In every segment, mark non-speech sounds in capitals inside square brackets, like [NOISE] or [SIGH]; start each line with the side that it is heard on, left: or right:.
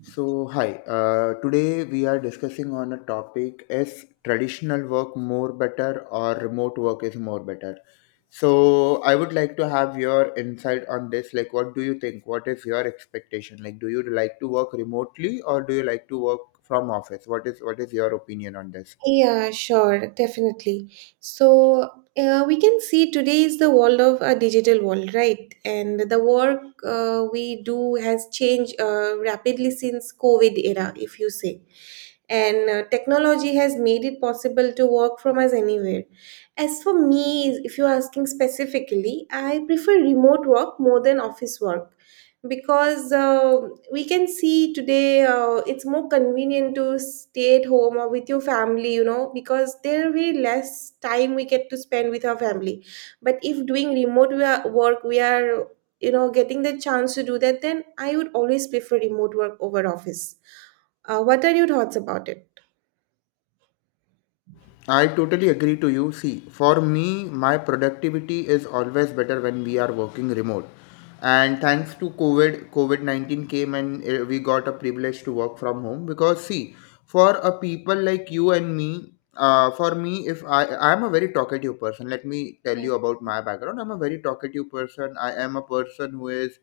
left: So, hi. Today we are discussing on a topic: is traditional work more better or remote work is more better? So, I would like to have your insight on this. Like, what do you think? What is your expectation? Like, do you like to work remotely or do you like to work from office? What is your opinion on this?
right: Yeah, sure, definitely. So, we can see today is the world of a digital world, right? And the work we do has changed rapidly since COVID era, if you say. And technology has made it possible to work from us anywhere. As for me, if you're asking specifically, I prefer remote work more than office work because we can see today it's more convenient to stay at home or with your family because there will be less time we get to spend with our family, but if doing remote work we are getting the chance to do that, then I would always prefer remote work over office. What are your thoughts about it?
left: I totally agree to you. See, for me, my productivity is always better when we are working remote. And thanks to COVID, COVID 19 came and we got a privilege to work from home because, see, for a people like you and me, for me, if I am a very talkative person, let me tell
right: Yeah.
left: you about my background. I'm a very talkative person. I am a person who is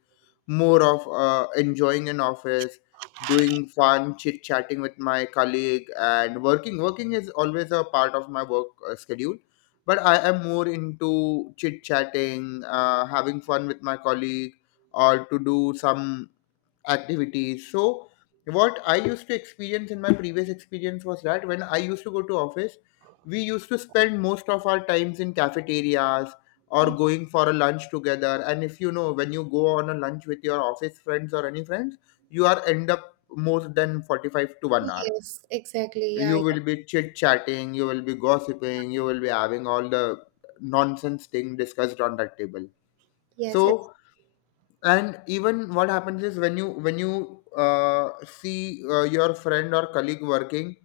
left: more of enjoying an office, doing fun chit chatting with my colleague, and working is always a part of my work schedule, but I am more into chit chatting, having fun with my colleague or to do some activities. So what I used to experience in my previous experience was that when I used to go to office, we used to spend most of our times in cafeterias or going for a lunch together. And if you know, when you go on a lunch with your office friends or any friends, you are end up more than 45 to 1 hour.
right: Yes, exactly. Yeah,
left: You
right: yeah.
left: will be chit chatting, you will be gossiping, you will be having all the nonsense thing discussed on that table.
right: Yes, it's.
left: So, and even what happens is, when you see your friend or colleague working,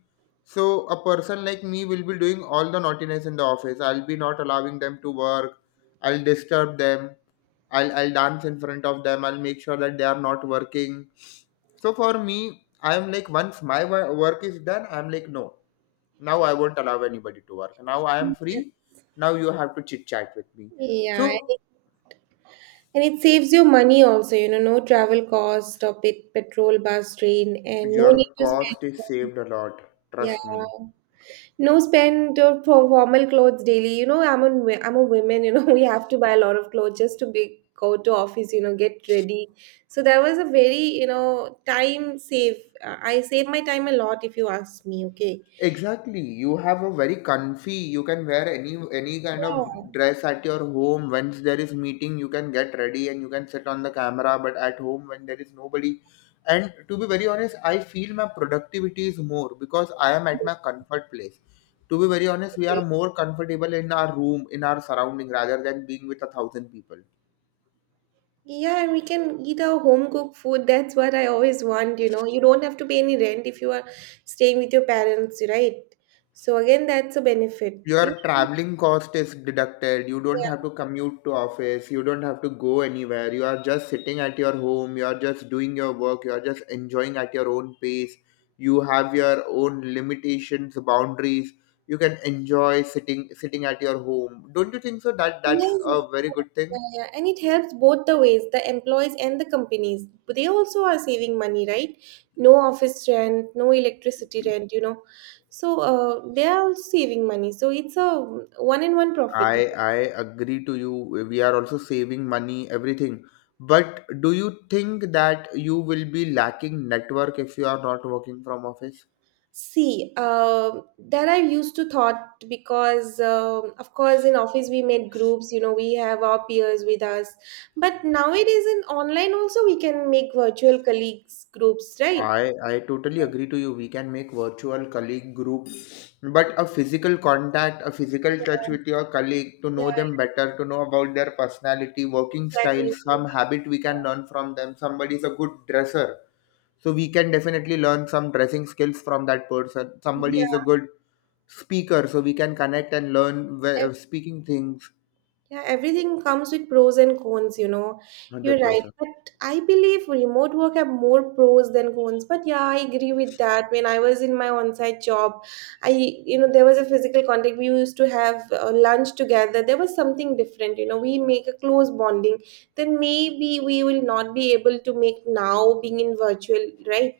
left: so a person like me will be doing all the naughtiness in the office. I'll be not allowing them to work. I'll disturb them. I'll dance in front of them. I'll make sure that they are not working. So for me, I'm like, once my work is done, I'm like no, now I won't allow anybody to work. Now I am free. Now you have to chit chat with me. So
right: Yeah. And it saves you money also, no travel cost or pet petrol, bus, train, and no need
left: your
right: to spend.
left: cost is saved a lot,
right: Yeah,
left: trust me.
right: no spend or for formal clothes daily. You know, I'm a woman. You know, [LAUGHS] we have to buy a lot of clothes just to be go to office. You know, get ready. So that was a very time save. I save my time a lot if you ask me. Okay.
left: Exactly. You have a very comfy, you can wear any kind of dress at your home. Once there is meeting, you can get ready and you can sit on the camera, but at home when there is nobody. And to be very honest, I feel my productivity is more because I am at my comfort place. To be very honest, we
right: Yeah.
left: are more comfortable in our room, in our surrounding rather than being with a thousand people.
right: Yeah, and we can eat our home cooked food. That's what I always want, you know. You don't have to pay any rent if you are staying with your parents, right? So again, that's a benefit. You.
left: Your traveling cost is deducted. You don't have
right: Yeah.
left: to commute to office. You don't have to go anywhere. You are just sitting at your home. You are just doing your work. You are just enjoying at your own pace. You have your own limitations, boundaries. You can enjoy sitting at your home. Don't you think so? That's
right: Yes,
left: a
right: of
left: very
right: course.
left: good thing.
right: Yeah, yeah. And it helps both the ways, the employees and the companies. But they also are saving money, right? No office rent, no electricity rent. So they are also saving money. So it's a one-on-one profit.
left: I agree to you. We are also saving money, everything. But do you think that you will be lacking network if you are not working from office?
right: See, that I used to thought because, of course, in office we made groups. You know, we have our peers with us. But nowadays, in online also, we can make virtual colleagues groups, right?
left: I totally agree to you. We can make virtual colleague group, but a physical contact, a physical touch
right: Yeah,
left: with your colleague to
right: yeah,
left: know them better, to know about their personality, working style,
right: exactly.
left: some habit we can learn from them. Somebody is a good dresser, so we can definitely learn some dressing skills from that person. Somebody is a
right: Yeah.
left: good speaker, so we can connect and learn speaking things.
right: Yeah, everything comes with pros and cons, you know. You're
left: Hundred
right: right.
left: percent.
right: But I believe remote work have more pros than cons. But yeah, I agree with that. When I was in my on-site job, I, there was a physical contact. We used to have lunch together. There was something different. We make a close bonding. Then maybe we will not be able to make now being in virtual, right?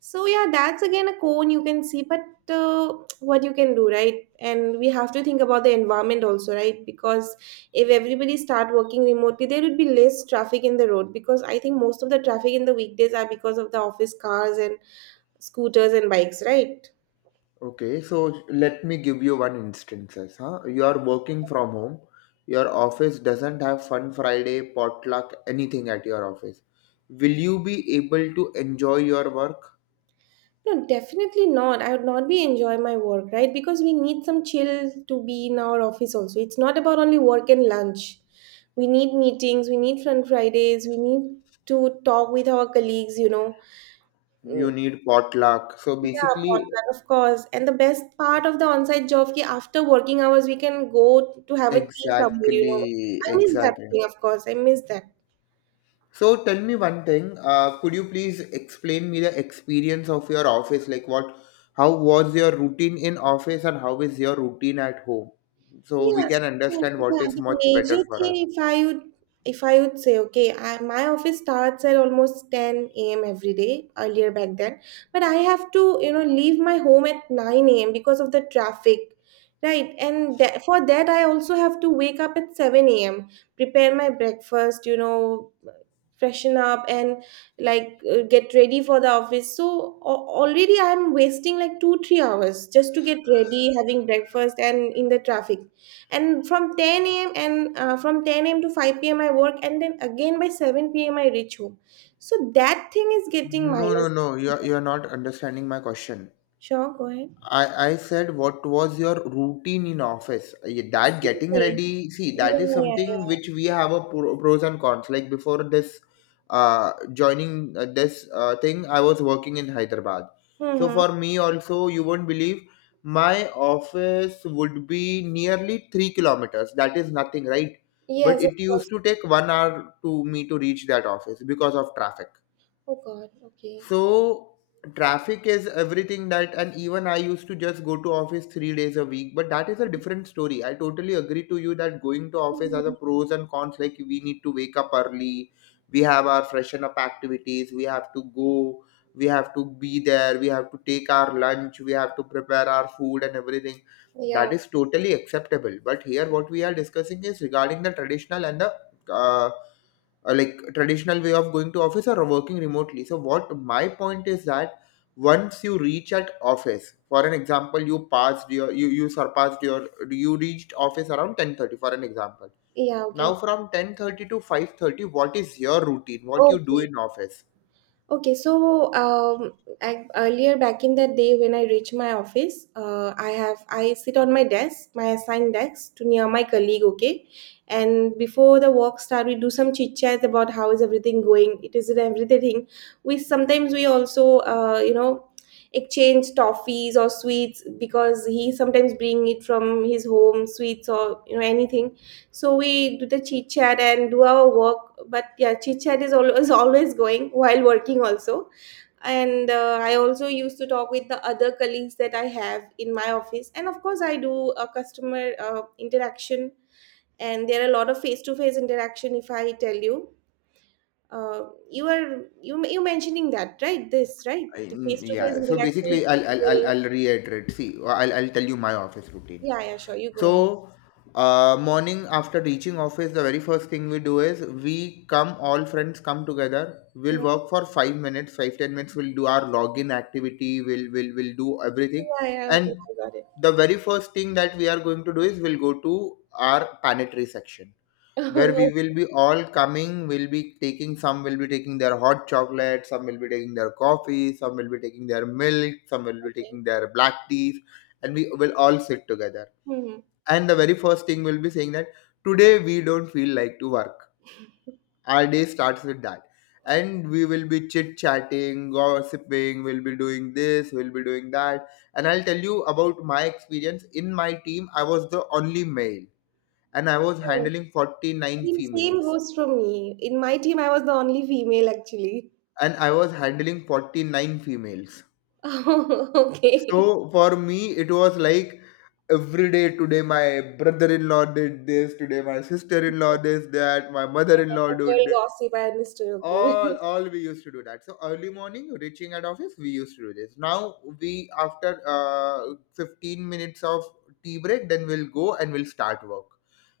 right: So yeah, that's again a cone you can see, but uh, what you can do, right? And we have to think about the environment also, right? Because if everybody start working remotely, there would be less traffic in the road, because I think most of the traffic in the weekdays are because of the office cars and scooters and bikes, right?
left: Okay, so let me give you one instances. Huh? You are working from home. Your office doesn't have Fun Friday, potluck, anything at your office. Will you be able to enjoy your work?
right: No, definitely not. I would not be enjoy my work, right? Because we need some chill to be in our office also. It's not about only work and lunch. We need meetings, we need fun Fridays, we need to talk with our colleagues. Mm.
left: You need potluck. So
right: Yeah,
left: basically,
right: potluck, of course. And the best part of the on-site job ki after working hours we can go to have a tea somewhere.
left: exactly,
right: I miss that
left: exactly.
right: thing, of course. I miss that.
left: So tell me one thing. Could you please explain me the experience of your office? Like what? How was your routine in office, and how is your routine at home? So we
right: Yes.
left: can
right: So,
left: understand what
right: yeah,
left: is
right: the
left: much
right: major
left: better for
right: thing
left: us.
right: if I would say okay, my office starts at almost 10 a.m. every day earlier back then, but I have to leave my home at 9 a.m. because of the traffic, right? And that, for that I also have to wake up at 7 a.m., prepare my breakfast, freshen up, and like get ready for the office. So already I'm wasting like 2, 3 hours just to get ready, having breakfast, and in the traffic. And from 10 a.m. and from 10 a.m. to 5 p.m. I work, and then again by 7 p.m. I reach home. So that thing is getting
left: No, no,
right: minus.
left: no. You're not understanding my question.
right: Sure, go ahead.
left: I said, what was your routine in office? That getting
right: Yeah,
left: ready. See,
right: yeah,
left: that is
right: yeah,
left: something
right: yeah.
left: which we have a pros and cons. Like before this, joining this thing, I was working in Hyderabad. So
right: Mm-hmm.
left: for me also, you won't believe, my office would be nearly 3 kilometers. That is nothing, right? But
right: Yes, of
left: it used
right: course.
left: to take 1 hour to me to reach that office because of traffic.
right: Oh god, okay.
left: So traffic is everything, that, and even I used to just go to office 3 days a week, but that is a different story. I totally agree to you that going to office has
right: Mhm.
left: a pros and cons. Like, we need to wake up early, we have our freshen up activities, we have to go, we have to be there, we have to take our lunch, we have to prepare our food and everything.
right: Yeah,
left: That is totally acceptable. But here, what we are discussing is regarding the traditional and the uh, like traditional way of going to office or working remotely. So what my point is that once you reach at office, for an example, you passed your you, you surpassed your you reached office around 10:30 for an example.
right: yeah,
left: Now
right: okay,
left: from 10:30 to 5:30, what is your routine, what you do
right: okay.
left: in office?
right: Okay, so earlier back in the day when I reach my office, I sit on my desk, my assigned desk, to near my colleague. Okay, and before the work start, we do some chit chat about how is everything going. It is everything. We sometimes we also exchange toffees or sweets because he sometimes bring it from his home sweets or anything, so we do the chit chat and do our work. But yeah, chit chat is always [LAUGHS] always going while working also. And I also used to talk with the other colleagues that I have in my office. And of course, I do a customer interaction, and there are a lot of face to face interaction. If I tell you, uh, you are you you mentioning that, right? This right,
left: I-
right: the face to face
left: yeah, so
right: interaction with
left: basically i'll i'll, I'll,
right: people.
left: I'll reiterate. See, I'll tell you my office routine.
right: Yeah, yeah, sure. You go
left: So,
right: ahead.
left: morning after reaching office, the very first thing we do is we come, all friends come together. We'll
right: Hmm.
left: work for 5 minutes, 5, 10 minutes. We'll do our login activity. We'll will do everything.
right: Yeah, yeah, okay,
left: And
right: I got it.
left: the very first thing that we are going to do is we'll go to our planetary section, where we will
right: [LAUGHS]
left: be all coming. We'll be taking some. Will be taking their hot chocolate. Some will be taking their coffee. Some will be taking their milk. Some will be
right: Okay.
left: taking their black teas. And we will all sit together,
right: Hmm.
left: and the very first thing will be saying that today we don't feel like to work. Our day starts with that, and we will be chit chatting, gossiping. We'll be doing this, we'll be doing that. And I'll tell you about my experience. In my team, I was the only male, and I was handling 49
right: Same
left: females.
right: goes for me. In my team, I was the only female actually.
left: And I was handling 49 females.
right: [LAUGHS] Okay.
left: So for me, it was like, every day, today my brother-in-law did this, today my sister-in-law did that, my mother-in-law
right: Girl
left: did.
right: gossip, I understood. Okay.
left: All we used to do that. So early morning, reaching at office, we used to do this. Now we, after 15 minutes of tea break, then we'll go and we'll start work.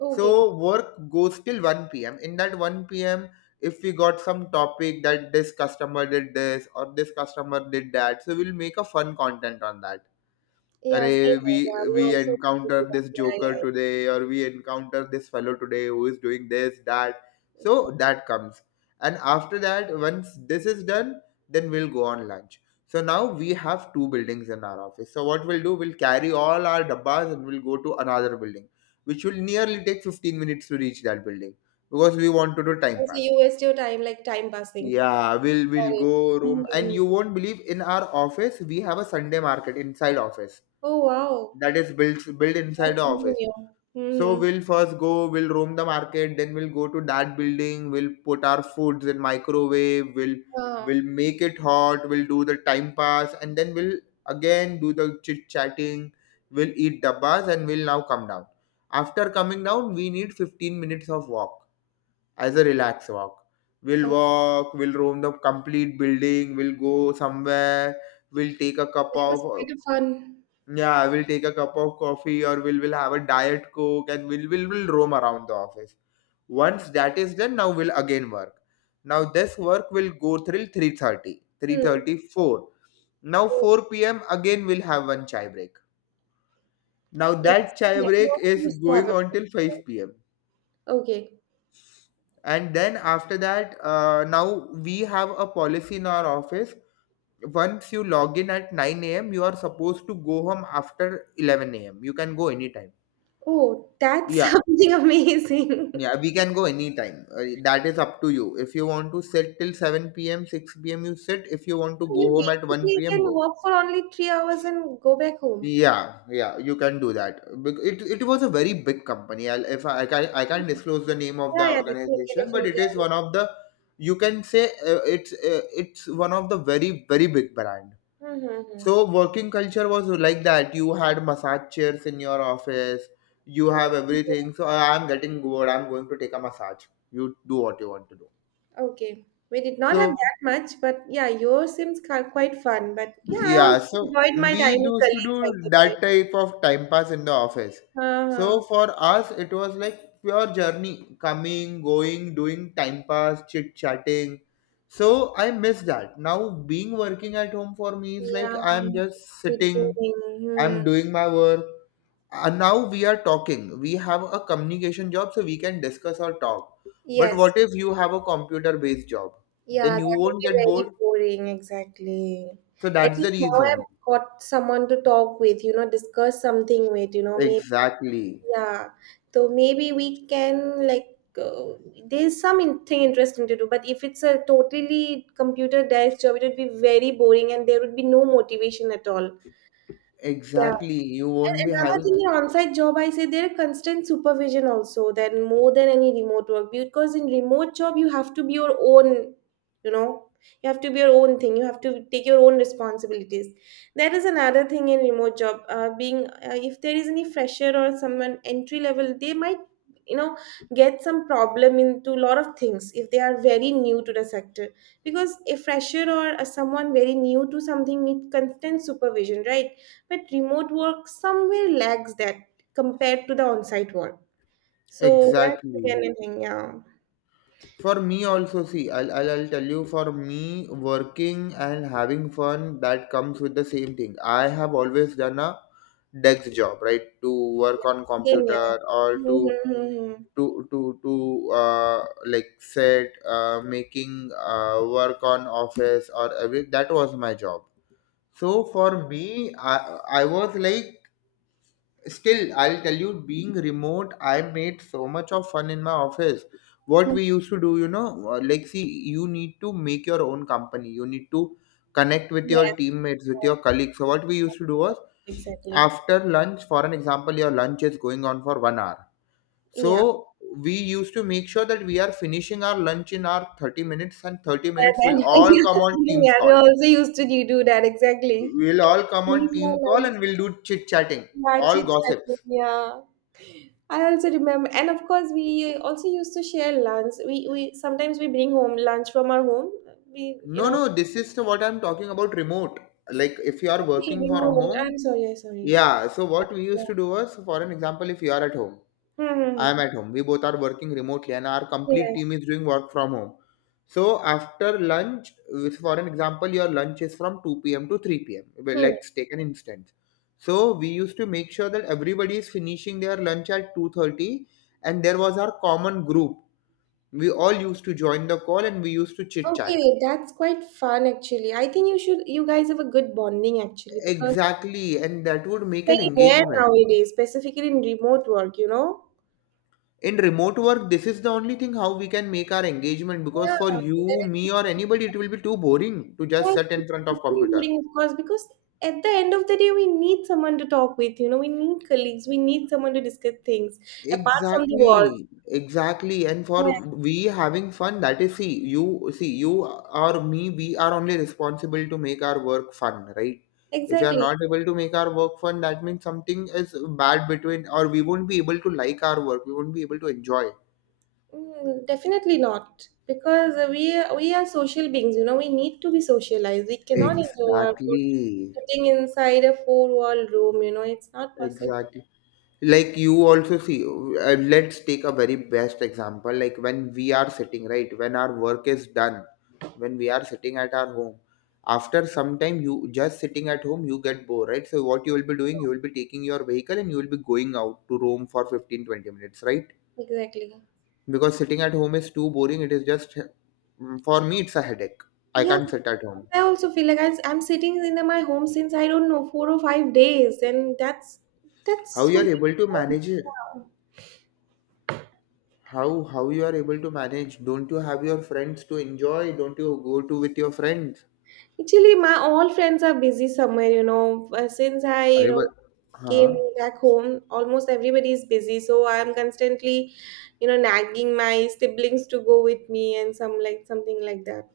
right: [LAUGHS]
left: So
right: Okay.
left: work goes till 1 p.m. In that 1 p.m., if we got some topic that this customer did this or this customer did that, so we'll make a fun content on that.
right: Yeah, same.
left: Array, we
right: Yeah, we
left: we
right: also used to do
left: encountered
right: that.
left: this
right: Yeah,
left: joker
right: yeah,
left: today, or we encounter this fellow today who is doing this, that.
right: yeah.
left: So
right: Exactly.
left: that comes. And after that, once this is done, then we'll go on lunch. So now we have two buildings in our office. So what we'll do, we'll carry all our dabbas and we'll go to another building, which will nearly take 15 minutes to reach that building, because we want to do time
right: So
left: pass.
right: you waste your time like time passing.
left: Yeah, we'll
right: Sorry.
left: go room,
right: Hmm.
left: and you won't believe, in our office we have a Sunday market inside office,
right: Oh, wow.
left: that is built inside the
right: That's something
left: office.
right: new.
left: So
right: Mm-hmm.
left: we'll first go, we'll roam the market, then we'll go to that building. We'll put our foods in microwave. we'll
right: Wow.
left: we'll make it hot. We'll do the time pass and then we'll again do the chit chatting. We'll eat dabbas and we'll now come down. After coming down, we need 15 minutes of walk as a relaxed walk. We'll
right: Oh,
left: walk, we'll roam the complete building, we'll go somewhere, we'll take a cup
right: that
left: of.
right: was quite a fun.
left: Yeah, I will take a cup of coffee, or we'll, will have a diet coke, and we'll, will roam around the office. Once that is done, now we'll again work. Now this work will go till 3:30, three
right: Hmm.
left: thirty four. Now
right: Oh.
left: 4 p.m. again we'll have one chai break. Now
right: Yes.
left: that chai
right: Yeah, you
left: break
right: also
left: is
right: used to have
left: going
right: a.
left: on till 5 p.m.
right: Okay.
left: And then after that, now we have a policy in our office. Once you log in at 9 a.m., you are supposed to go home after 11 a.m. You can go anytime.
right: Oh, that's [LAUGHS]
left: Yeah,
right: something amazing.
left: yeah, we can go anytime. That is up to you. If you want to sit till 7 p.m., 6 p.m., you sit. If you want to
right: So
left: go
right: you
left: home at
right: basically
left: 1 p.m.,
right: can
left: go.
right: work for only 3 hours and go back home.
left: Yeah, yeah, you can do that. It was a very big company. I'll, if I, I can I can't disclose the name of the
right: Yeah, yeah, definitely,
left: organization, but it
right: definitely.
left: is one of the you can say it's one of the very very big brand.
right: Mm-hmm.
left: So working culture was like that. You had massage chairs in your office. You have everything. So, I'm getting bored. I'm going to take a massage. You do what you want to do."
right: Okay. We did not have
left: So
right: that much, but yeah, yours seems quite fun. But yeah, I also
left: yeah, so
right: enjoyed my
left: we
right: time with
left: used to
right: colleagues
left: do
right: at that time.
left: that type of time pass in the office.
right: Uh-huh.
left: So for us, it was like pure journey, coming, going, doing time pass, chit chatting. So I miss that. Now being working at home for me is like
right: Yeah,
left: I'm just
right: bit
left: sitting,
right: boring. Hmm.
left: I'm doing my work. And now we are talking. We have a communication job, so we can discuss or talk. But
right: Yes.
left: what if you have a computer-based job?
right: Yeah,
left: Then you
right: that would
left: won't
right: be
left: get
right: very
left: bored.
right: boring, exactly.
left: So
right: At
left: that's the
right: least now I've
left: reason.
right: got someone to talk with, discuss something with, maybe.
left: Exactly.
right: Yeah, so maybe we can, like there's some thing interesting to do, but if it's a totally computer desk job, it would be very boring and there would be no motivation at all. Yeah.
left: Exactly. You
right: And
left: won't be
right: another
left: having
right: thing in on-site job, I say there are constant supervision also, then more than any remote work. Because in remote job, you have to be your own, you know, you have to be your own thing. You have to take your own responsibilities. That is another thing in remote job. Being, if there is any fresher or someone entry level, they might you know get some problem into a lot of things if they are very new to the sector, because a fresher or a someone very new to something needs constant supervision, right? But remote work somewhere lacks that compared to the on-site work. So that's
left: exactly.
right: again a thing, yeah.
left: For me also, see, I'll tell you, for me, working and having fun, that comes with the same thing. I have always done a desk job, right? To work on
right: Same, yeah.
left: computer or to
right: Mm-hmm.
left: to to to like set making work on office or every that was my job. So for me, I was like, still, I'll tell you, being remote, I made so much of fun in my office. What we used to do, you know, like, see, you need to make your own company. You need to connect with
right: Yes,
left: your teammates, with your colleagues. So, what we used to do was
right: exactly.
left: after lunch, for an example, your lunch is going on for 1 hour.
right: Yeah.
left: So, we used to make sure that we are finishing our lunch in our 30 minutes, and 30
right: Yeah,
left: minutes
right: then,
left: will
right: [LAUGHS]
left: all
right: yes,
left: come on
right: yeah,
left: Teams
right: we
left: call.
right: also used to do that exactly.
left: We'll all come on
right: Yes,
left: team call and we'll do chit chatting,
right: yeah,
left: all
right: chit-chatting,
left: gossips.
right: yeah. I also remember, and of course, we also used to share lunch. We sometimes we bring home lunch from our home. We you
left: No,
right: know
left: no, this is what I'm talking about remote. Like if you are
right: we
left: working
right: bring
left: from
right: home. I'm
left: home,
right: sorry, I'm sorry.
left: yeah. So
right: Yeah,
left: what we
right: yeah.
left: used to do was, for an example, if you are at home, I am
right: Hmm.
left: at home. We both are working remotely, and our
right: Yeah.
left: complete team is doing work from home. So after lunch, for an example, your lunch is from 2 p.m. to 3 p.m. Well,
right: Hmm.
left: let's take an instance. So we used to make sure that everybody is finishing their lunch at 2:30, and there was our common group. We all used to join the call, and we used to chit chat.
right: Okay, that's quite fun actually. I think you guys have a good bonding actually because
left: Exactly, and that would make an
right: it's very rare
left: engagement.
right: nowadays, specifically in remote work, you know?
left: In remote work, this is the only thing how we can make our engagement because
right: Yeah,
left: for you,
right: that is
left: me, or anybody, it will be too boring to just
right: yeah,
left: sit in
right: it's
left: front of
right: becoming
left: computer.
right: boring of course because at the end of the day we need someone to talk with, we need colleagues, we need someone to discuss things apart from the work.
left: Exactly, exactly. And for
right: Yeah,
left: we having fun, that is, see, you or me, we are only responsible to make our work fun, right? If we are
right: exactly.
left: not able to make our work fun, that means something is bad between, or we won't be able to like our work, we won't be able to enjoy.
right: Mm, definitely not because we are social beings, we need to be socialized, we cannot enjoy our food
left: Exactly.
right: sitting inside a four wall room, it's not possible,
left: Exactly. Like you also see, let's take a very best example. Like when we are sitting, right? When our work is done, when we are sitting at our home, after some time, you just sitting at home, you get bored, right? So, what you will be doing, you will be taking your vehicle and you will be going out to roam for 15 20 minutes, right?
right: exactly.
left: Because sitting at home is too boring. It is just, mm, for me, it's a headache. I
right: Yeah,
left: can't sit at home.
right: I also feel like I'm sitting in my home since I don't know 4 or 5 days, and that's
left: How
right: that's
left: you are
right: so.
left: able to
right: [LAUGHS]
left: manage it?
right: Yeah.
left: How you are able to manage? Don't you have your friends to enjoy? Don't you go to with your friends?
right: Actually my all friends are busy somewhere, since I
left: अरे but हाँ,
right: came back home, almost everybody is busy, so I'm constantly nagging my siblings to go with me and some like something like that.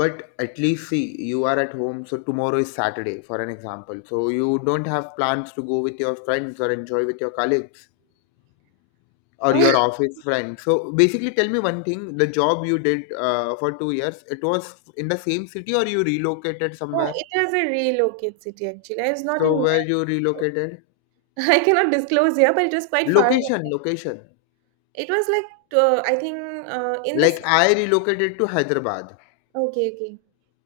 left: but at least see you are at home. So tomorrow is Saturday, for an example. So you don't have plans to go with your friends or enjoy with your colleagues
right: [LAUGHS]
left: or
right: uh,
left: your office friends. So basically, tell me one thing: the job you did for 2 years, it was in the same city or you relocated
right: yeah,
left: somewhere?
right: it was a relocate city actually. I was not in.
left: So where you relocated?
right: [LAUGHS] I cannot disclose here, but it was quite far from.
left: Location, location.
right: It was like I think in the s-.
left: Like I relocated to Hyderabad.
right: Okay, okay.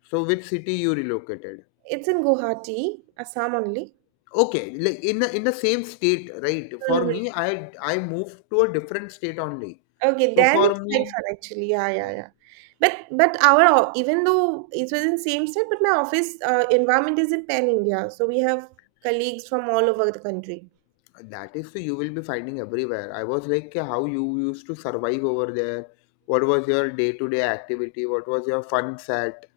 left: So which city you relocated?
right: It's in Guwahati, Assam only.
left: Okay, like in the same state, right? For me, I moved to a different state only.
right: Okay,
left: So
right: then it's
left: for
right: quite
left: me,
right: fun actually. Yeah, yeah, yeah. But even though it was in same state, but my office environment is in pan India, so we have colleagues from all over the country.
left: that is so you will be finding everywhere. I was like, "Kya, how you used to survive over there? What was your day-to-day activity? What was your fun set?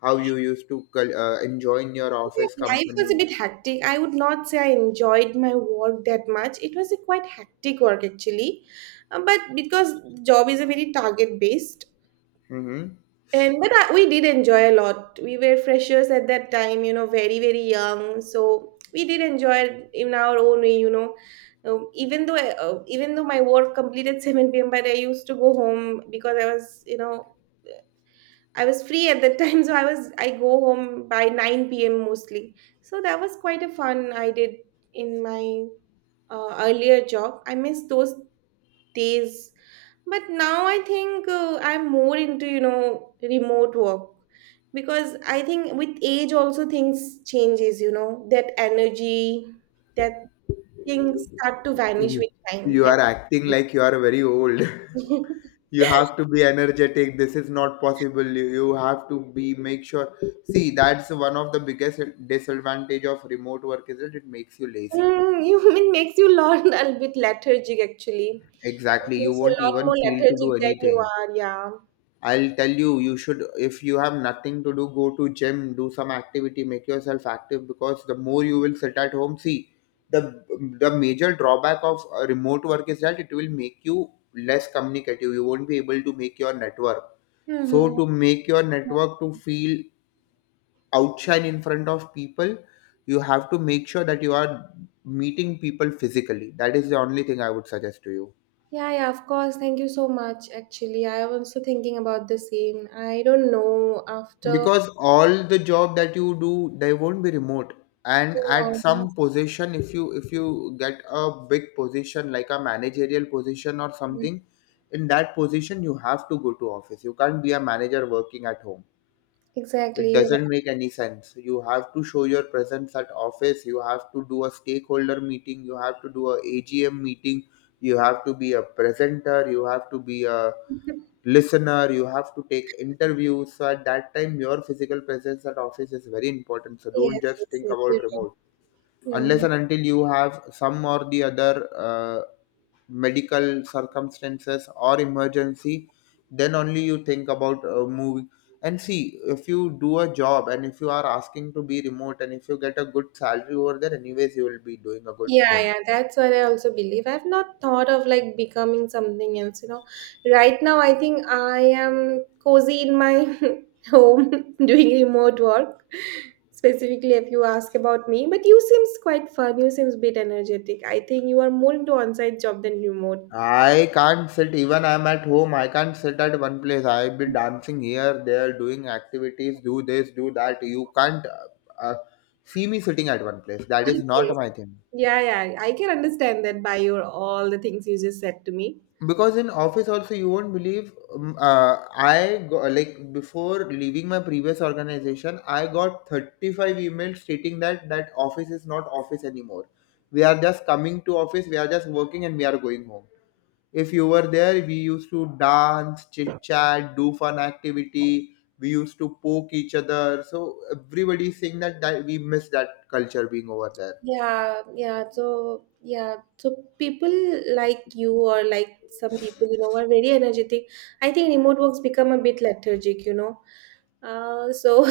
left: How you used to enjoy in your office
right: My life was a
left: company?"
right: bit hectic. I would not say I enjoyed my work that much. It was a quite hectic work actually. But because job is a very target based.
left: Mm-hmm.
right: And but we did enjoy a lot. We were freshers at that time, very very young. So we did enjoy in our own way. Even though my work completed [LAUGHS] 7 p.m., but I used to go home because I was free at that time. [LAUGHS] So I go home by 9 p.m. mostly. So that was quite a fun I did in my earlier job. I miss those days, but now I think I'm more into remote work because I think with age also things changes, that energy, that things start to vanish with time.
left: You
right: That.
left: are acting like you are very old. [LAUGHS] you have
right: [LAUGHS]
left: to be energetic. This is not possible. You have to be make sure, see that's one of the biggest disadvantage of remote work is that it makes you lazy.
right: Mm, you it makes you learn a bit lethargic actually. It
left: Exactly, you
right: makes you
left: won't
right: a lot
left: even
right: more
left: feel to
right: lethargic
left: do
right: than you
left: anything.
right: are, yeah.
left: I'll tell you, you should, if you have nothing to do, go to gym, do some activity, make yourself active, because the more you will sit at home, see, the the major drawback of remote work is that it will make you less communicative. You won't be able to make your network, so
right: Hmm.
left: to make your network to feel outshine in front of people, you have to make sure that you are meeting people physically. That is the only thing I would suggest to you,
right: Yeah, yeah, of course. Thank you so much. Actually, I am also thinking about the same. I don't know after.
left: because all the job that you do they won't be remote, and at some
right: Yeah.
left: position if you get a big position like a managerial position or
right: Mm.
left: something, in that position you have to go to office. You can't be a manager working at home. It
right: Exactly. You're right.
left: doesn't make any sense. You have to show your presence at office. You have to do a stakeholder meeting, you have to do a AGM meeting, you have to be a presenter, you have to be a listener, you have to take interviews. So at that time your physical presence at office is very important, so
right: Yes,
left: don't just
right: yes,
left: think
right: yes,
left: about
right: you're
left: remote
right: right.
left: unless
right: Mm.
left: and until you have some or the other medical circumstances or emergency. Then only you think about moving. And see, if you do a job and if you are asking to be remote and if you get a good salary over there, anyways you will be doing a good
right: Yeah,
left: thing.
right: yeah, that's what I also believe. I've not thought of like becoming something else. Right now, I think I am cozy in my [LAUGHS] home [LAUGHS] doing remote work. Specifically, if you ask about me, but you seems quite fun. You seems bit energetic. I think you are more into on-site job than remote. [LAUGHS]
left: I can't sit even I'm at home. I can't sit at one place. I'll be dancing here, there, doing activities, do this, do that. You can't uh, see me sitting at one place. That is not
right: Okay.
left: my thing.
right: Yeah, yeah, I can understand that by your all the things you just said to me.
left: Because in office also you won't believe I go, like before leaving my previous organization I got 35 emails stating that that office is not office anymore. We are just coming to office, we are just working and we are going home. If you were there, we used to dance, chit chat, do fun activity, we used to poke each other. So everybody saying that, that we miss that culture being over there.
right: Yeah, yeah. So, yeah. So people like you or like some people, are very energetic. I think remote works become a bit lethargic. So [LAUGHS]